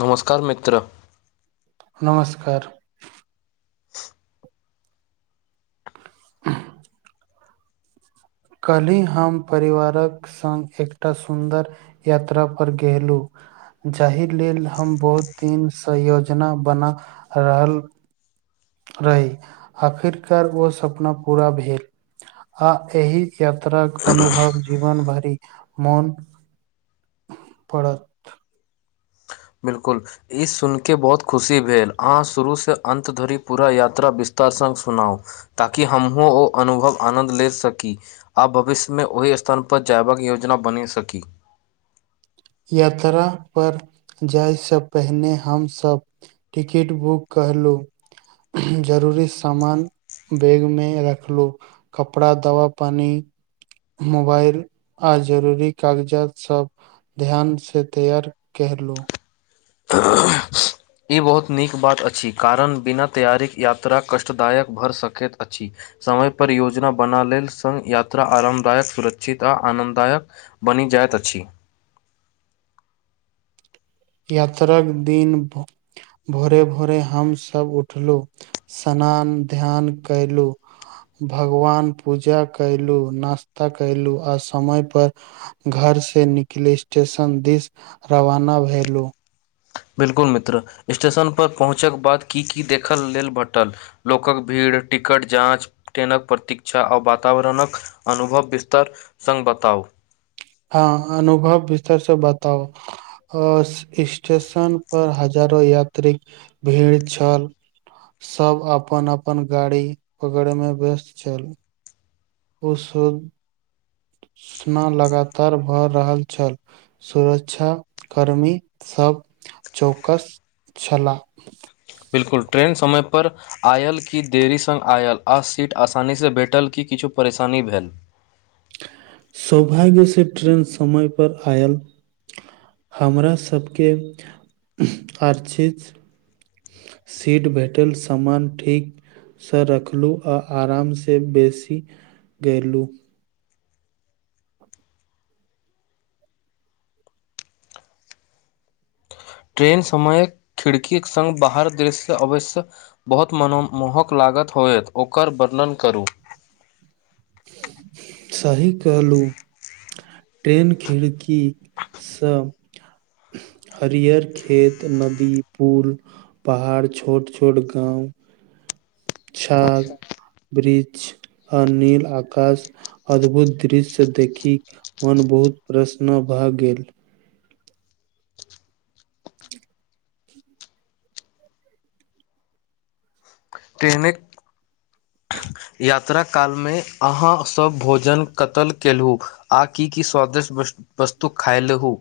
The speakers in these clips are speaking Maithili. नमस्कार मित्र नमस्कार कल्हि हम परिवारक संग एकटा सुन्दर यात्रापर गेलु जाहि लेल हम बहुत दिनसँ योजना बना रहल रही आखिरकार ओ सपना पूरा भेल आ एहि यात्रा क अनुभव जीवन भारी मन पड़त बिलकुल ई सुनि के बहुत खुशी भेल अहाँ शुरूसँ अन्त धरि पूरा यात्रा विस्तार सङ्ग सुनाउ ताकि हमहूँ ओ अनुभव आनन्द ले सकी आ भविष्य मेंओहि स्थानपर जयबाक योजना बनि सकी यात्रा पर जाय से पहिने हमसब टिकट बुक करलहुँ जरूरी सामान बैग में रखलहुँ कपड़ा दवा पानी मोबाईल आ जरूरी कागजातसभ ध्यानसँ तैयार केहरलहुँ ई बहुत नीक बात अछि कारण बिना तैयारीके यात्रा कष्टदायक भरऽ सकैत अछि समय पर योजना बना लेल सङ्ग यात्रा आरामदायक सुरक्षित आ आनन्ददायक बनी जायत अछि यात्राक दिन ब भोरे भोरे हमसब उठलू स्नान ध्यान कयलु भगवान पूजा कयलू नास्ता कयलू आ समय पर घर से निकले स्टेशन दिस रवाना भेलू बिल्कुल मित्र स्टेशनपर पहुँचक बाद की की देखल लेल भेटल लोकक भीड़ टिकट जाँच ट्रेनक प्रतीक्षा आ वातावरणक अनुभव विस्तार सङ्ग बताउ हँ अनुभव विस्तार से बताउ अ स्टेशन पर हजारो यात्री भीड़ छल सब अपन अपन गाड़ी पकड़े मे व्यस्त छल ओ शोना लगातार भ रहल छल सुरक्षा कर्मी सभ चौकस छलाह बिलकुल ट्रेन समयप आयल कि देरी सङ्ग आयल आ सीट आसानीसँ भेटल किी किछु परेशानी भेल सौभाग्य से ट्रेन समय पर आयल हमरा सबके आर चित सीट भेटल सामान ठीक सँ रखलहुँ आ आरामसँ बेसी गेलहुँ ट्रेन समय खिड़कीक सङ्ग बाहर दृशसँ अवश्य बहुत मनोमोहक लागत होयत ओकर वर्णन करू सही कहलू ट्रेन खिड़कीसँ हरिहर खेत नदी पूल पहाड़ छोट छोट गाँव छाग ब्रीज अनिल आकाश अद्भुत दृश्य देखि मन बहुत प्रसन्न भए गेल ट्रेनिक यात्रा कालमे अहाँसब भोजन कतय कयेलहुँ आ की की स्वादिष्ट वस्तु खायल हो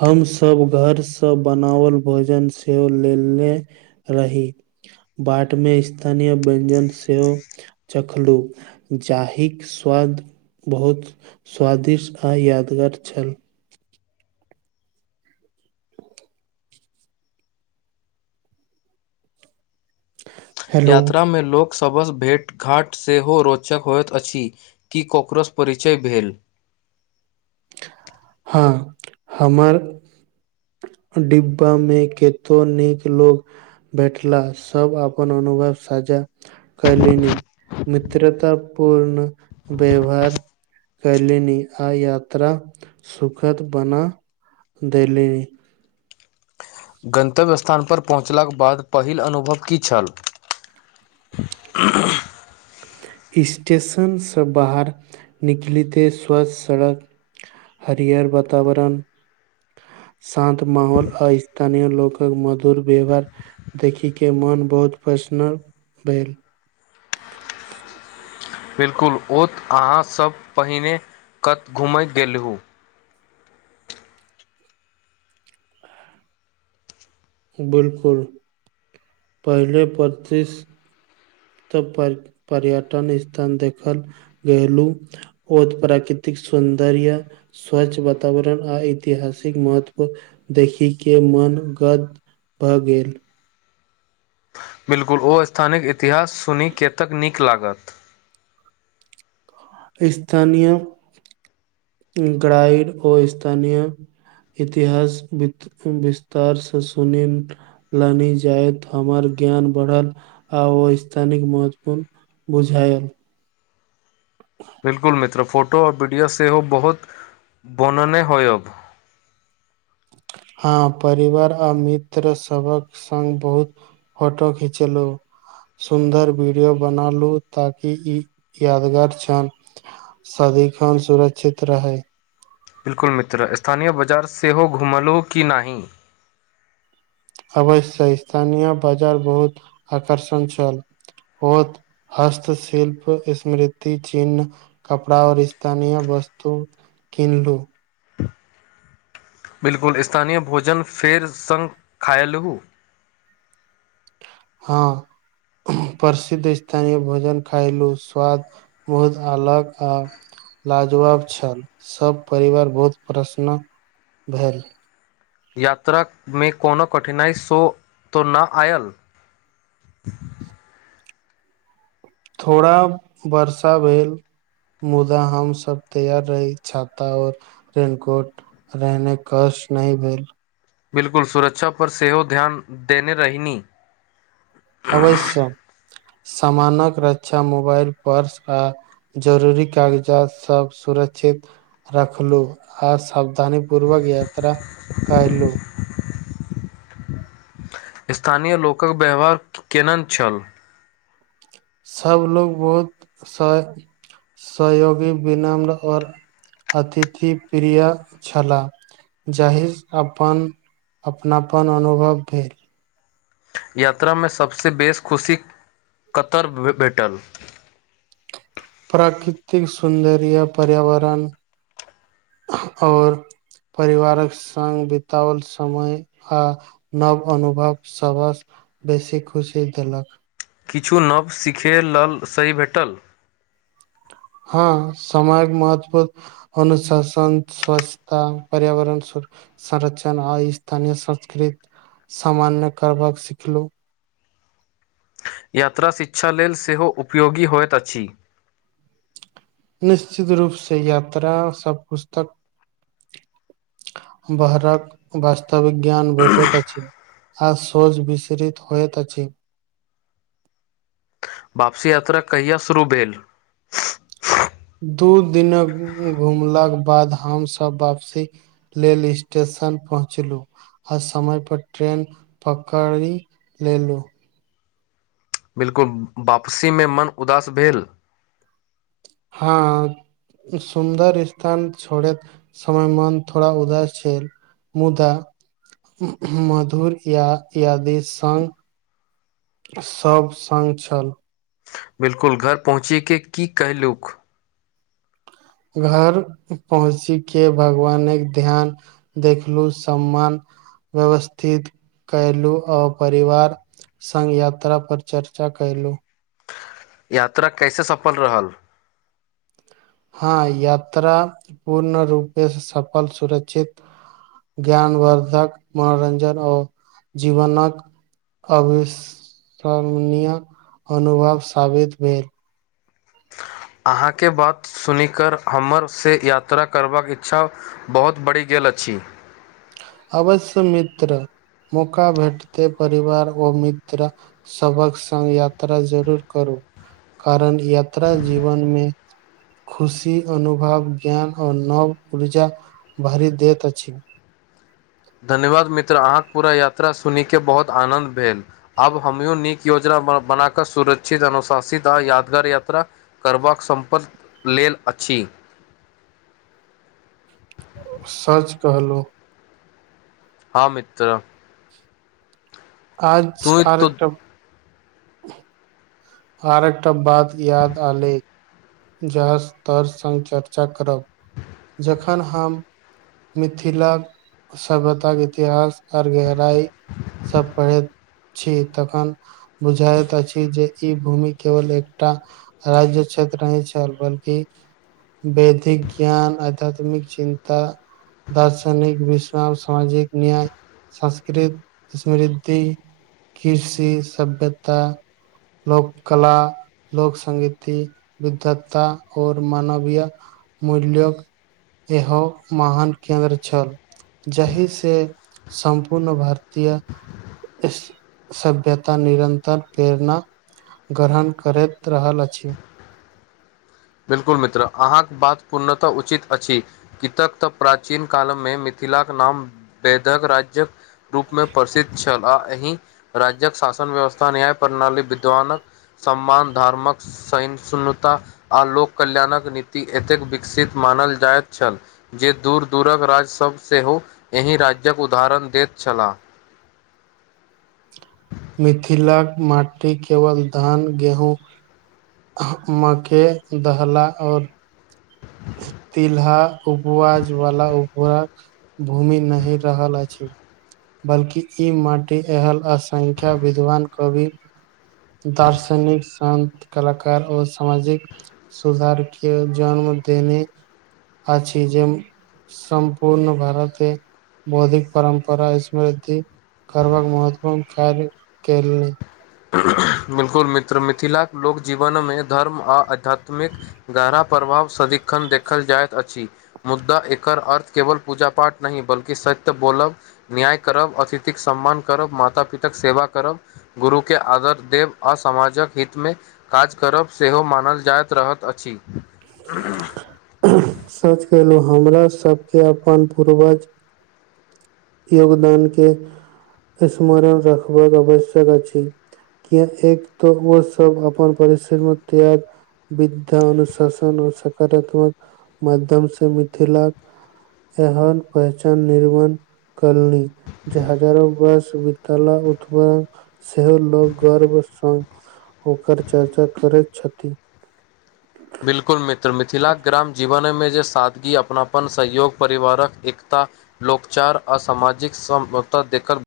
हमसभ घरसँ बनावल भोजन सेहो लेले रही बाट मे स्थानीय व्यञ्जन सेहो चखलू जाहीक स्वाद बहुत स्वादिष्ट आ यादगार छल हेलो यात्रा में लोक सबस भेट घाँट सेहो रोचक होइत अछि कि कॉकरोर्च परिचय भेल हँ हमर डिब्बा में केतो नीक लोग भेटला सभ अपन अनुभव साझा कलनि मित्रता पूर्ण व्यवहार कैलनी आ यात्रा सुखद बना देलनि गन्तव्य स्थानपर पहुँचलाक बाद पहिल अनुभव की छल [unintelligible] स्टेशनसँ बाहर निकलिते स्वच्छ सड़क हरिहर वातावरण शान्त माहौल आ स्थानीय लोकक मधुर व्यवहार देखय के मोन बहुत प्रसन्न भेल बिल्कुल ओतऽ अहाँ सब पहिने कत घुमैत गेलहु बिल्कुल पहिले पच्चीस तब पर पर्यटन स्थल देखल गेलू ओत प्राकृतिक सौन्दर्य स्वच्छ वातावरण आ ऐतिहासिक महत्व देखि के मनगद भऽ गेल बिलकुल ओ स्थानी इतिहास सुनी केतेक नीक लागत स्थानीय ग्राइड ओ स्थानीय इतिहास वित विस्तारसँ सुनन लानि जाय हमर ज्ञान बढ़ल आ ओ स्थानिक महत्वपूर्ण बुझायल बिल्कुल मित्र फोटो आओर वीडियो सेहो बहुत बोनेने होयत अब हँ परिवार आ मित्र सबक संग बहुत फोटो खिचेलू सुन्दर वीडियो बनालू ताकि ई यादगार छनि सदिखन सुरक्षित रहै बिलकुल मित्र स्थानीय बाजार सेहो घुमलो कि नहि अवश्य छै स्थानीय बाजार बहुत आकर्षण छल ओत हस्तशिल्प स्मृति चिन्ह कपड़ा और स्थानीय वस्तु किनलु बिल्कुल स्थानीय भोजन फेर सङ्ग खायलहु हँ प्रसिद्ध स्थानीय भोजन खायलहु स्वाद बहुत अलग आ लाजवाब छल सब परिवार बहुत प्रसनन भेल यात्रामे कोनो कठिनाइ सो त न आयल थोड़ा वर्षा भेल मुदा हम सब तैयार रही छाता और रेन कोट रहने कष्ट नहि भेल बिलकुल सुरक्षा पर सेहो ध्यान देने रहहिनी अवश्य सामानक रक्षा मोबाइल पर्स आ जरूरी कागजात सब सुरक्षित रखलु आ सावधानी पूर्वक यात्रा कलु स्थानीय लोकक व्यवहार केहन छल सब लोग बहुत स सहयोगी विनम्र आओर अतिथि प्रिय छलाह जाहि अपन अपनापन अनुभव भेल यात्रा में सभसँ बेस खुशी कतय भेटल प्राकृतिक सौन्दर्य पर्यावरण और परिवारक संगङग बितओल समय आ नव अनुभव सबस बेसी खुशी देलक किछु नव सिखै लल सही भेटल हँ समाजक महत्त्व अनुशासन स्वशता पर्यावरण संरचण आ स्थानीय संस्कृति सामान्य करबाक सिखलहु यात्रा शिक्षा लेल सेहो उपयोगी होइत अछि निश्चित रूप से यात्रा सबकछ तक बहरक वास्तविक ज्ञान भेटैत अछि आ शोज विस्रित होयत अछि वापसी यात्रा कहिया शुरू भेल दू दिनक घुमलाक बाद हमसभ वापसी लेल स्टेशन पहुँचलहुँ ह समय पर ट्रेन पकड़ि लेलु बिलकुल वापसी में मन उदास भेल हँ सुन्दर स्थान छोड़ैत समय मन थोड़ा उदास छैल मुदा मधुर य याद स सभ सङ्ग छल बिलकुल घर पहुँचे के की कहहिलूक घर पहुँची के भगवान के ध्यान देखलू सम्मान व्यवस्थित कयलू आ परिवार सघ यात्रा पर चर्चा कयलहु यात्रा कैसे सफल रहल हँ यात्रा पूर्ण रूपे सफल सुरक्षित ज्ञानवर्धक मनोरञ्जन आ जीवनक अविश्वरनीय अनुभव साबित भेल आहाँके बात सुनिकऽ हमर से यात्रा करबाक इच्छा बहुत बढ़ि गेल अछि अवश्य मित्र मौका भेटतै परिवार ओ मित्र सबक संग्ग यात्रा जरूर करू कारण यात्रा जीवन में खुशी अनुभव ज्ञान आ नव ऊर्जा भरि देैत अछि धन्यवाद मित्र अहाँके पूरा यात्रा सुन के बहुत आनन्द भेल आब हमो नीक योजना बना क सुरक्षित अनुशासित आ यादगार याता करबाक सम्पति लेल अछि सच कहलो हँ मित्र आज तू आर तो एकटम [unintelligible] आरकटा बाद याद आलै जहस तर सङ्ग चर्चा करब जखन हम मिथिला सभ्यता इतिहास आर गहराई सब पढ़ैत छी तखन बुझाइत अछि जे ई भूमि केवल एकटा राज्य क्षेत्र रहै छल बल्कि वैदिक ज्ञान आध्यत्मिक चिन्ता दार्शनिक विश्राम सामाजिक न्याय संस्कृत समृद्धि कृषि सभ्यता लोक कला लोक संगीति विधता और मानवीय मूल्य एहो महान केन्द्र छल जाहि से सम्पूर्ण भारतीय सभ्यता निरन्तर प्रेरणा ग्रहण करैत रहल अछि बिल्कुल मित्र आहाँक बात पूर्णतः उचित अछि कितक तऽ प्राचीन कालमे मिथिलाक नाम वैदक राज्य रूपमे प्रसिद्ध छल आ एहि राज्यक शासन व्यवस्था न्याय प्रणाली विद्वानक सम्मान धार्मक सैनणता आ लोक कल्याणक नीति एतेक विकसित मानल जाइत छल जे दूर दूरक राज्यसब सेहो एहि राज्यक उदाहरण देत छलाह मिथिलाक माटी केवल धान गेहूँ मक्के दहला और तिलहा उपवाज वाला उरक भूमि नही रहल अछि बल्कि ई माटी अहल असंख्य विद्वान कवि दार्शनिक शांत कलाकार आ सामाजिक सुधार के जन्म देने आछी जे सम्पूर्ण भारत बौद्धिक परम्परा वृद्धि करबाक महत्वपूर्ण कार्य कैरले बिल्कुल मित्र मिथिलाके लोक जीवन मे धर्म आ आध्यत्मिक गहरा प्रभाव सदिखन देखल जाइत अछि मुद्दा एकर अर्थ केवल पूजा पाठ नहि बल्कि सत्य बोलब न्याय करब अतिथिक सम्मान करब माता पिता के सेवा करब गुरु के आदर देव अ सामाजक हितमे काज करब सेहो मानल जाइत रहत अछि सच केलहुँ हमरासब के अपन पूरर्वज योगदान के अस्मरण रखबक आवश्यक अछि ए एक त ओ सब अपन परिश्रम आ त्याग विद्या अनुशासन और सकारात्मक माध्यम से मिथिलाक एहन पहचन निर्माण कलनी जे हजारो वर्ष वितला उत्पाद सेहो लोग गर्व संग ओकर चर्चा करैत छथिन बिल्कुल मित्र मिथिलाके ग्राम जीवनमे जे सादगी अपना सहयोग परिवारक एकता लोकचार आ सामाजिक समता देकर